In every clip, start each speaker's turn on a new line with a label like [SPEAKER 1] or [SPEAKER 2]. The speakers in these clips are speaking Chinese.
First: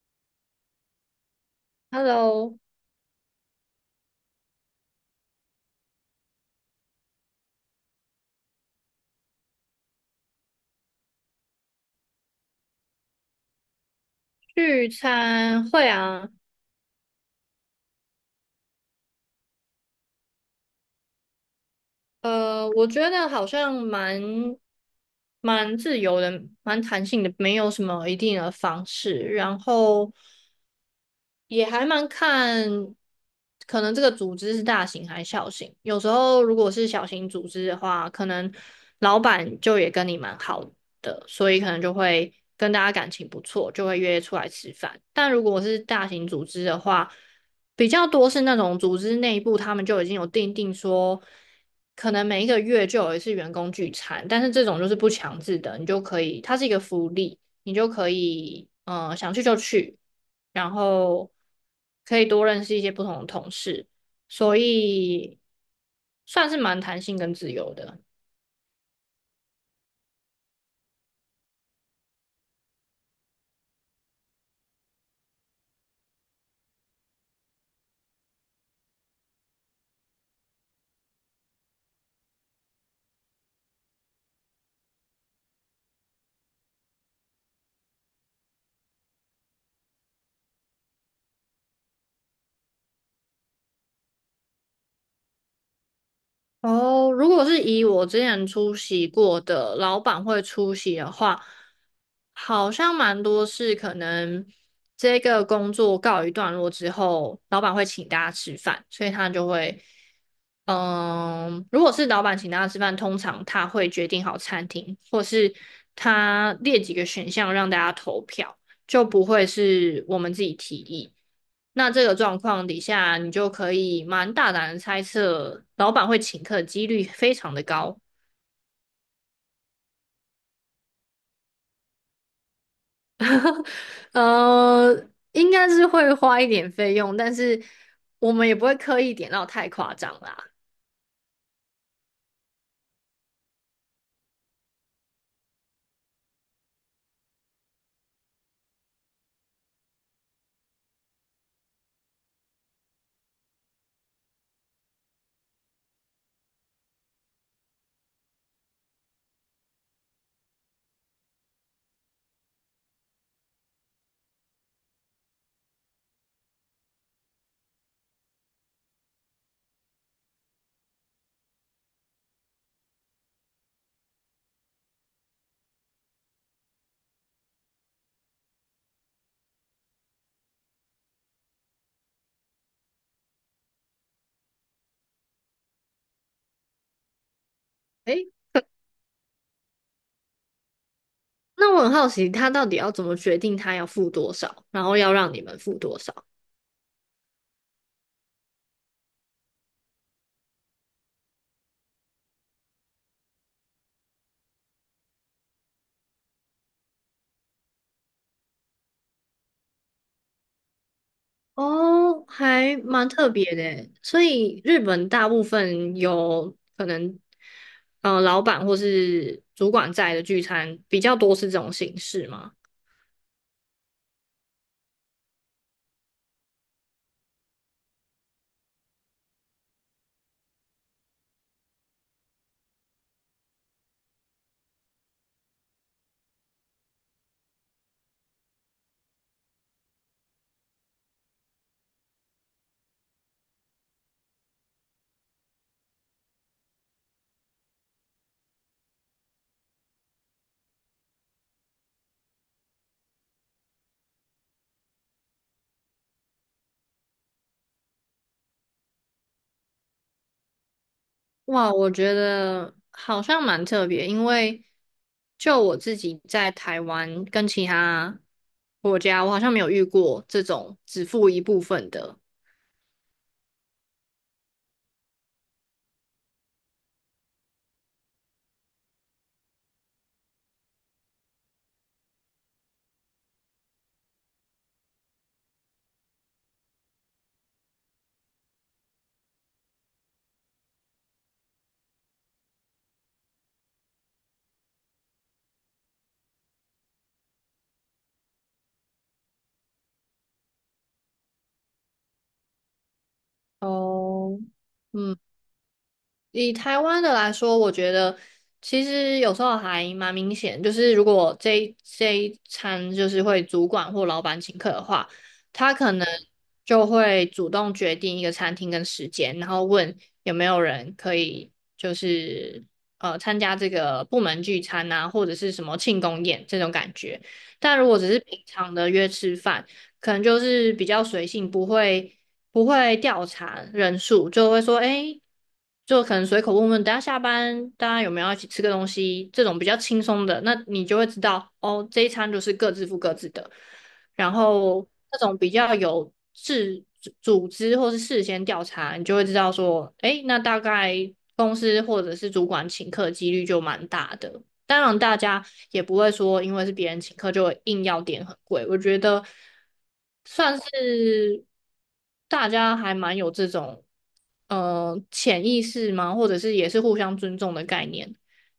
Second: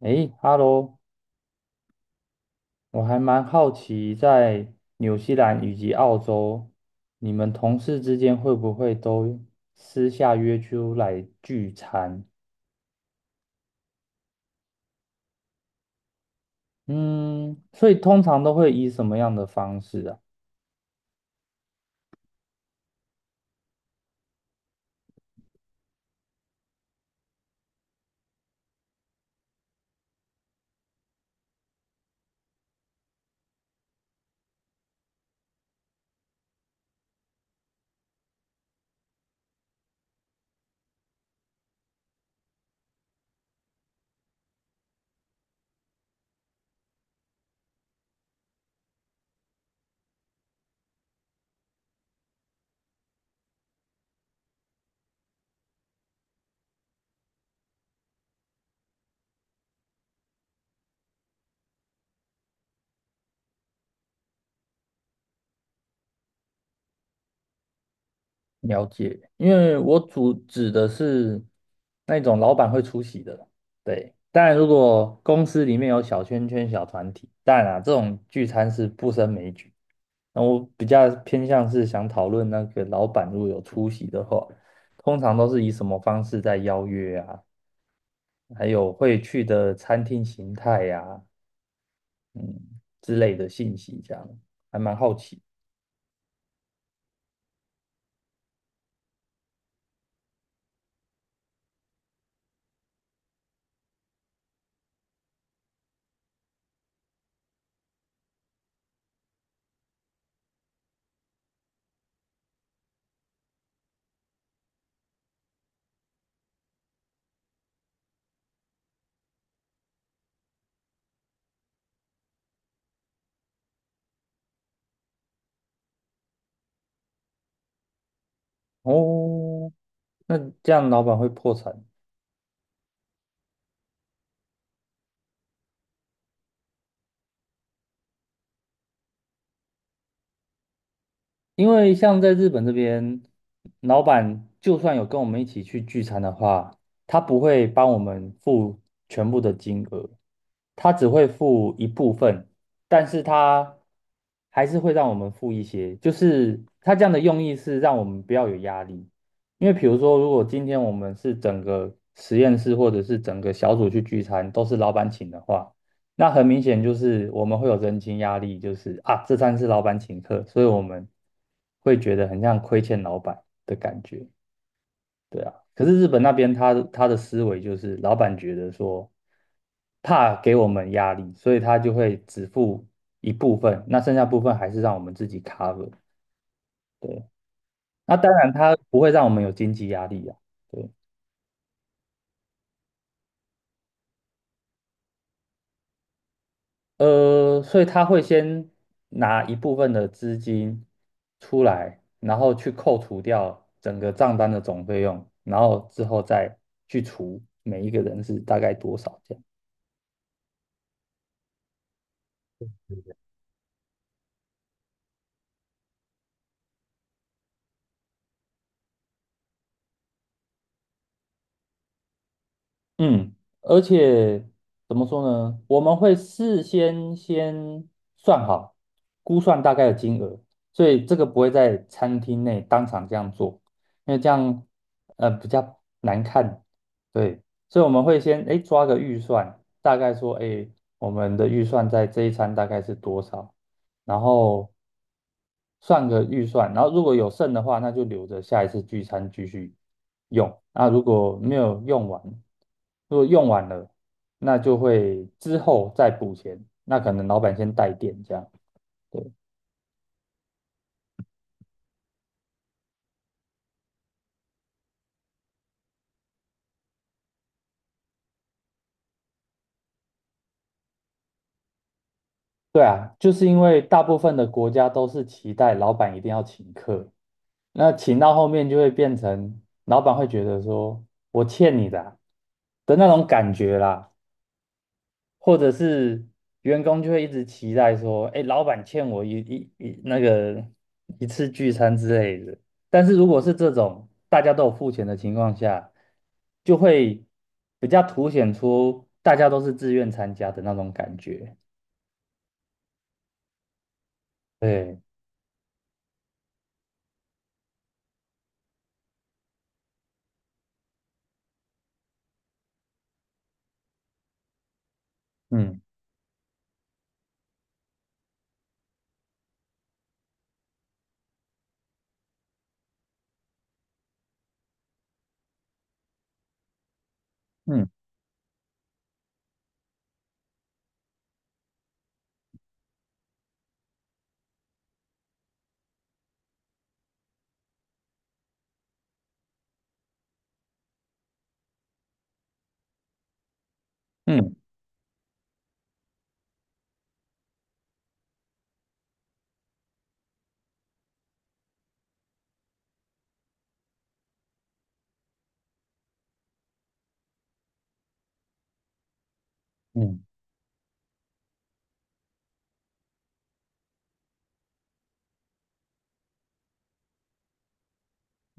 [SPEAKER 1] 诶哈喽！
[SPEAKER 2] Hello，
[SPEAKER 1] 我还蛮好奇，在纽西兰以及澳洲，你们同事之间会不会都私下约出来聚餐？
[SPEAKER 2] 聚餐会啊，
[SPEAKER 1] 嗯，所以通常都会以什么样的方式啊？
[SPEAKER 2] 我觉得好像蛮自由的，蛮弹性的，没有什么一定的方式。然后，也还蛮看，可能这个组织是大型还是小型。有时候如果是小型组织的话，可能老板就也跟你蛮好的，所以可能就会跟大家感情不错，就会约出来吃饭。但如果是大型组织的话，比较多是那种组织内部他们就已经有定说，可能每一个月就有一次员工聚餐，但是这种就是不强制的，你就可以，它是一个福利，你就可以，想去就去。然后可以多认识一些不同的同事，所以算是蛮弹性跟自由的。
[SPEAKER 1] 了解，因为我主指的是那种老板会出席的，对。当然，如果公司里面有小圈圈、小团体，当然啊，这种聚餐是不胜枚举。那我比较偏向是想讨论那个老板如果有出席的话，通常都是以什么方式在邀约啊，还有会去的餐厅形态呀、嗯之类的信息，这样还蛮好奇
[SPEAKER 2] 哦，如果是以我之前出席过的老板会出席的话，好像蛮多是可能这个工作告一段落之后，老板会请大家吃饭，所以他就会嗯，如果是老板请大家吃饭，通常他会决定好餐厅，或是他列几个选项让大家投票，就不会是我们自己提议。那这个状况底下，你就可以蛮大胆的猜测，老板会请客的几率非常的高。
[SPEAKER 1] 哦。那这样老板会破产？
[SPEAKER 2] 应该是会花一点费用，但是我们也不会刻意点到太夸张啦。
[SPEAKER 1] 因为像在日本这边，老板就算有跟我们一起去聚餐的话，他不会帮我们付全部的金额，他只会付一部分，但是他还是会让我们付一些，就是他这样的用意是让我们不要有压力。因为比如说，如果今天我们是整个实验室或者是整个小组去聚餐，都是老板请的话。那很明显就是我们会有人情压力，就是啊，这餐是老板请客，所以我们会觉得很像亏欠老板的感觉，对啊。可是日本那边他的思维就是老板觉得说怕给我们压力，所以他就会只付一部分，那剩下部分还是让我们自己 cover。对，那
[SPEAKER 2] 诶。
[SPEAKER 1] 当然他不会让我们有经济压力啊。对。
[SPEAKER 2] 那我很好奇，他到底要怎么决定他要付多少，然后要让你们付多少？
[SPEAKER 1] 所以他会先拿一部分的资金出来，然后去扣除掉整个账单的总费用，然后之后再去除每一个人是大概多少这样。
[SPEAKER 2] 哦，还蛮特别的耶，所以日本大部分有可能，老板或是主管在的聚餐比较多是这种形式吗？
[SPEAKER 1] 嗯，而且怎么说呢？我们会事先先算好，估算大概的金额，所以这个不会在餐厅内当场这样做，因为这样比较难看。对，所以我们会先哎抓个预算，大概说哎我们的预算在这一餐大概是多少，然后算个预算，然后如果有剩的话，那就留着下一次聚餐继续用。那如果没有用完，如果用完了，那就会之后再补钱。那可能老板先带电这样。对。
[SPEAKER 2] 哇，我觉得好像蛮特别，因为就我自己在台湾跟其他国家，我好像没有遇过这种只付一部分的。
[SPEAKER 1] 对啊，就是因为大部分的国家都是期待老板一定要请客，那请到后面就会变成老板会觉得说我欠你的啊的那种感觉啦。或者是员工就会一直期待说，哎，老板欠我一那个一次聚餐之类的。但是如果是这种大家都有付钱的情况下，就会比较凸显出大家都是自愿参加的那种感觉。
[SPEAKER 2] 哦，
[SPEAKER 1] 对，
[SPEAKER 2] 嗯。以台湾的来说，我觉得其实有时候还蛮明显，就是如果这一餐就是会主管或老板请客的话，他
[SPEAKER 1] 嗯
[SPEAKER 2] 可能就会主动决定一个餐厅跟时间，然后问有没有人可以就是参加这个部门聚餐啊，或者是什么庆功宴这种感觉。但
[SPEAKER 1] 嗯
[SPEAKER 2] 如果只是平常的约吃饭，可能就是比较随性，不会。不会调查人数，就会说，哎，就可能随口问问，等下下班大家有没有要一起吃个东西，这种比较轻松的，那你就会知道，哦，这一餐就是各自付各自的。然
[SPEAKER 1] 嗯
[SPEAKER 2] 后那种比较有事组织或是事先调查，你就会知道说，哎，那大概公司或者是主管请客几率就蛮大的。当然，大家也不会说因为是别人请客就硬要点很贵。我觉得
[SPEAKER 1] 嗯
[SPEAKER 2] 算是大家还蛮有这种潜意识吗？或者是也是互相尊重的概念，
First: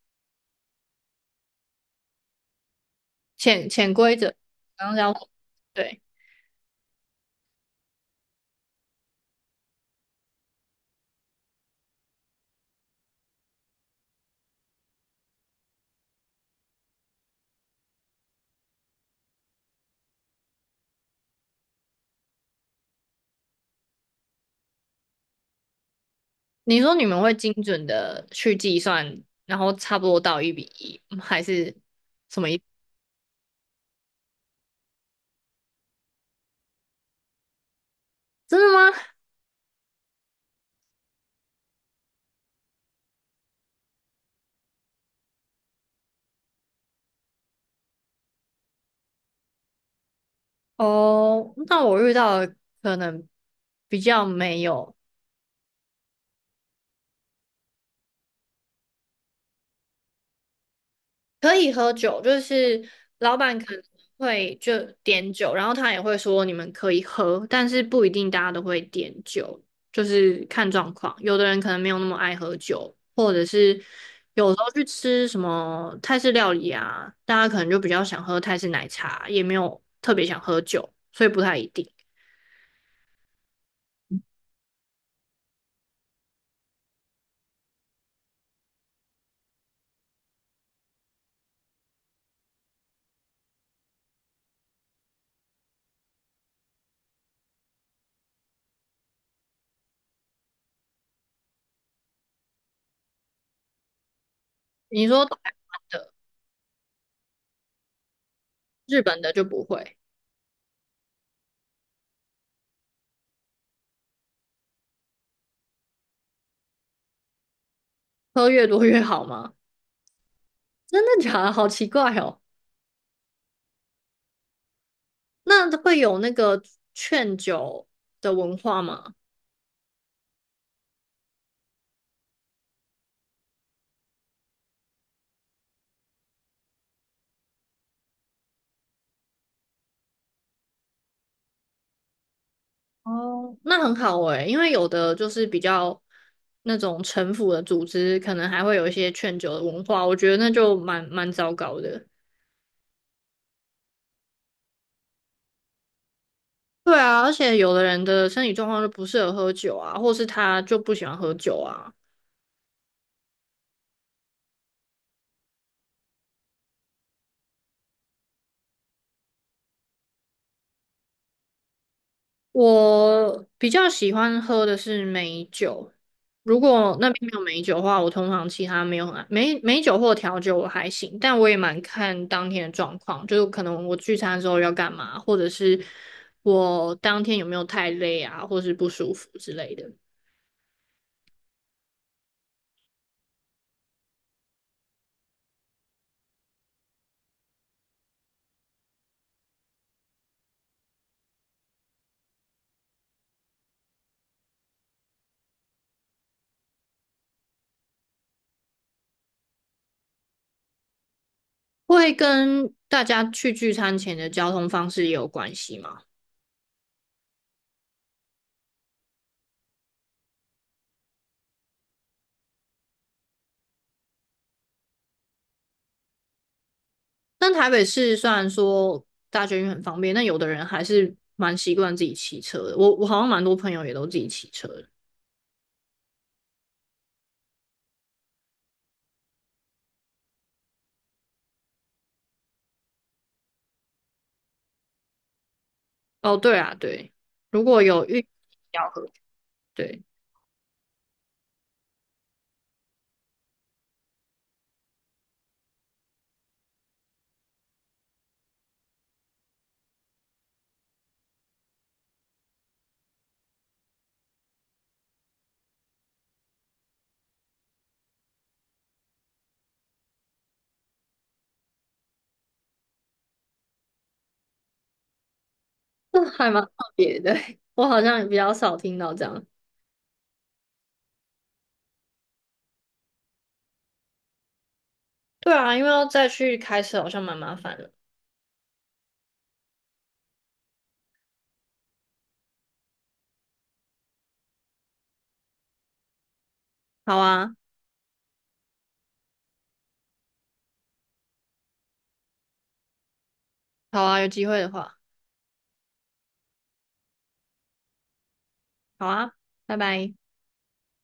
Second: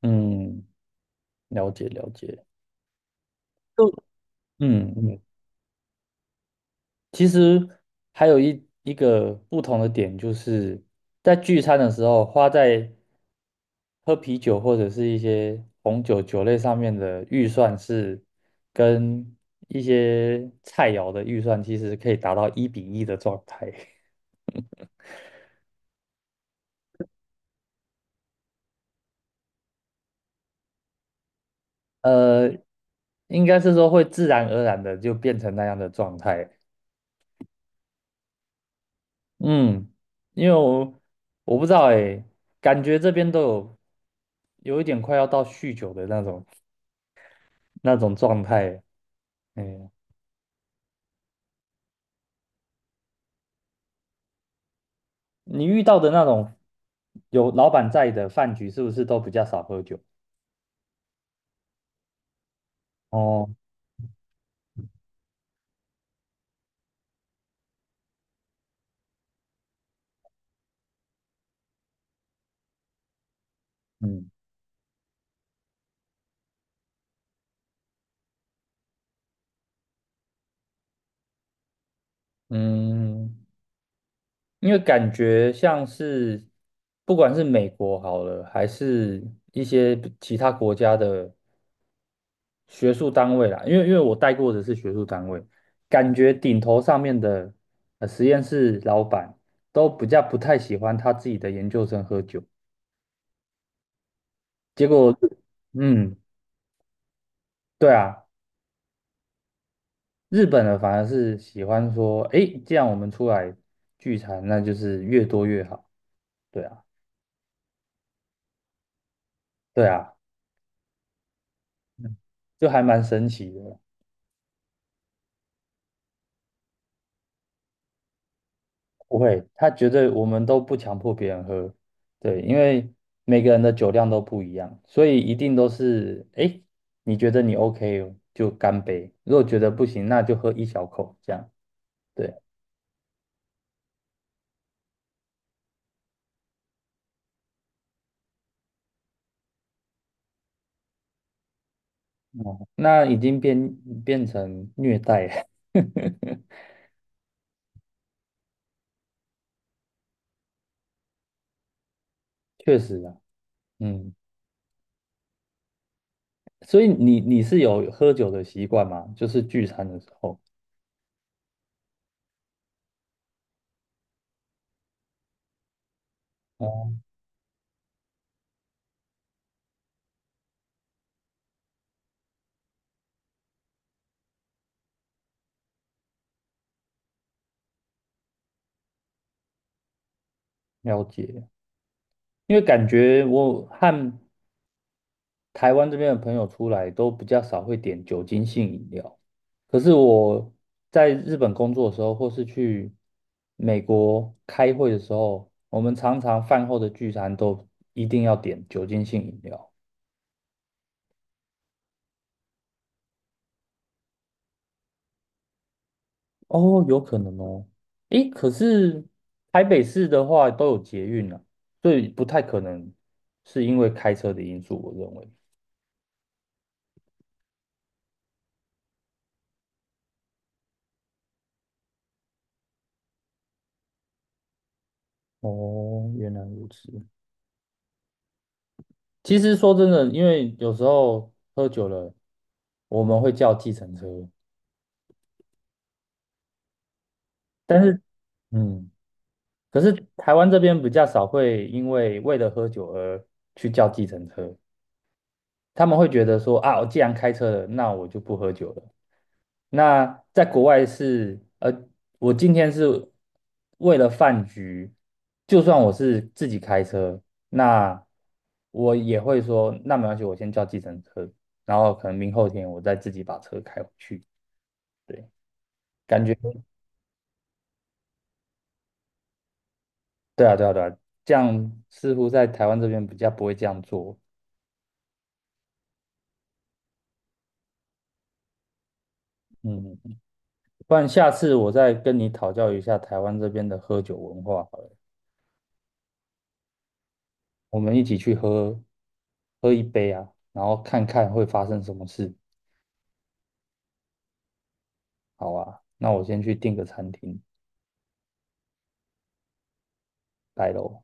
[SPEAKER 1] 嗯，嗯，了解了解。
[SPEAKER 2] 潜
[SPEAKER 1] 就
[SPEAKER 2] 潜规则。然
[SPEAKER 1] 嗯
[SPEAKER 2] 后要
[SPEAKER 1] 嗯
[SPEAKER 2] 对
[SPEAKER 1] 其实还有一个不同的点，就是在聚餐的时候，花在喝啤酒或者是一些红酒酒类上面的预算是跟一些菜肴的预算其实可以达到一比一的状态。
[SPEAKER 2] 你说，你们会精准的去计算，然后差不多到一比一，还是什
[SPEAKER 1] 呃，
[SPEAKER 2] 么一？
[SPEAKER 1] 应该是说会自然而然的就变成那样的状态。
[SPEAKER 2] 真的吗？
[SPEAKER 1] 嗯，因为我不知道哎，感觉这边都有一点快要到酗酒的那种那种状态。哎，
[SPEAKER 2] 哦，那我遇到的可能比较没有。
[SPEAKER 1] 你遇到的那种有老板在的饭局，是不是都比较少喝酒？
[SPEAKER 2] 可以喝酒，就是老
[SPEAKER 1] 哦，
[SPEAKER 2] 板可能会就点酒，然后他也会说你们可以喝，但是不一定大家都会点酒，就是看状况。有的人可能没有那么爱喝酒，或者是
[SPEAKER 1] 嗯
[SPEAKER 2] 有时候去吃什么泰式料理啊，大家可能就比较想喝泰式奶茶，也没有特别想喝酒，所以不太一定。
[SPEAKER 1] 嗯，因为感觉像是不管是美国好了，还是一些其他国家的学术单位啦，因为我带过的是学术单位，感觉顶头上面的实验室老板都比较不太喜欢他自己的研究生喝酒，结
[SPEAKER 2] 你
[SPEAKER 1] 果，
[SPEAKER 2] 说台湾的、
[SPEAKER 1] 嗯，对啊。
[SPEAKER 2] 日本的就不会，
[SPEAKER 1] 日本人反而是喜欢说，诶，既然我们出来聚餐，那就是越多越好。对啊，
[SPEAKER 2] 喝越多越好吗？
[SPEAKER 1] 对啊，
[SPEAKER 2] 真的假的？好奇怪哦。
[SPEAKER 1] 就还蛮神奇的。
[SPEAKER 2] 那会有那个劝酒的文化吗？
[SPEAKER 1] 不会，他觉得我们都不强迫别人喝，对，因为每个人的酒量都不一样，所以一定都是，诶，你觉得你 OK 哦就干杯，如果觉得不行，那就喝一小口这样。对，
[SPEAKER 2] 哦，那很好诶、因为有的就是比较那种城府的组织，可能还会有一些劝酒的文化，我觉得那就蛮糟糕的。
[SPEAKER 1] 哦，那已经变成虐待了，
[SPEAKER 2] 对啊，而且有的人的身体状况就不适合喝酒啊，或是他就不喜欢喝酒啊。
[SPEAKER 1] 确实啊，嗯。所以你是有喝酒的习惯吗？就是聚餐的时候，
[SPEAKER 2] 我比较喜欢喝的是美酒，如
[SPEAKER 1] 哦，
[SPEAKER 2] 果那边没有美酒的话，我通常其他没有很爱美酒或调酒我还行，但我也蛮看当天的状况，就是可能我聚餐的时候要干嘛，或者是我当天有没有太累啊，或是不舒服之类的，
[SPEAKER 1] 了解。因为感觉我和台湾这边的朋友出来都比较少会点酒精性饮料，可是我在日本工作的时候，或是去美国开会的时候，我们常常饭后的聚餐都一定要点酒精性饮料。
[SPEAKER 2] 会跟大家去聚餐前的交通方式也有关系嘛？
[SPEAKER 1] 哦，有可能哦。诶，可是台北市的话都有捷运啊，所以不太可能是因为开车的因素，我认为。
[SPEAKER 2] 但台北市虽然说大捷运很方便，但有的人还是蛮习惯自己骑车的，我好像蛮多朋友也都自己骑车的。
[SPEAKER 1] 哦，原来如此。其实说真的，因为有时候喝酒了，我们会叫计程车，
[SPEAKER 2] 哦，对啊，对，如
[SPEAKER 1] 但
[SPEAKER 2] 果
[SPEAKER 1] 是
[SPEAKER 2] 有遇要
[SPEAKER 1] 嗯，
[SPEAKER 2] 喝，
[SPEAKER 1] 可是
[SPEAKER 2] 对，
[SPEAKER 1] 台湾这边比较少会因为为了喝酒而去叫计程车，他们会觉得说啊，我既然开车了，那我就不喝酒了。那在国外是，我今天是为了饭局，就算我是自己开车，那我也会说，那没关系，我先叫计程车，然后可能明后天我再自己把车开回去。对，感
[SPEAKER 2] 那
[SPEAKER 1] 觉，
[SPEAKER 2] 还蛮特别的，我好像也比较少听到这样。
[SPEAKER 1] 对啊，对啊，对啊，这样似乎在台湾这边比较不会这样做。
[SPEAKER 2] 对啊，因为要再去开车好像蛮麻烦的。
[SPEAKER 1] 嗯，不然下次我再跟你讨教一下台湾这边的喝酒文化好了，
[SPEAKER 2] 好啊，
[SPEAKER 1] 我们一起去喝一杯啊，然后看看会发生什么事。
[SPEAKER 2] 好啊，有机会的话，
[SPEAKER 1] 好啊，那我先去订个餐厅，
[SPEAKER 2] 好啊，拜拜。
[SPEAKER 1] 拜喽。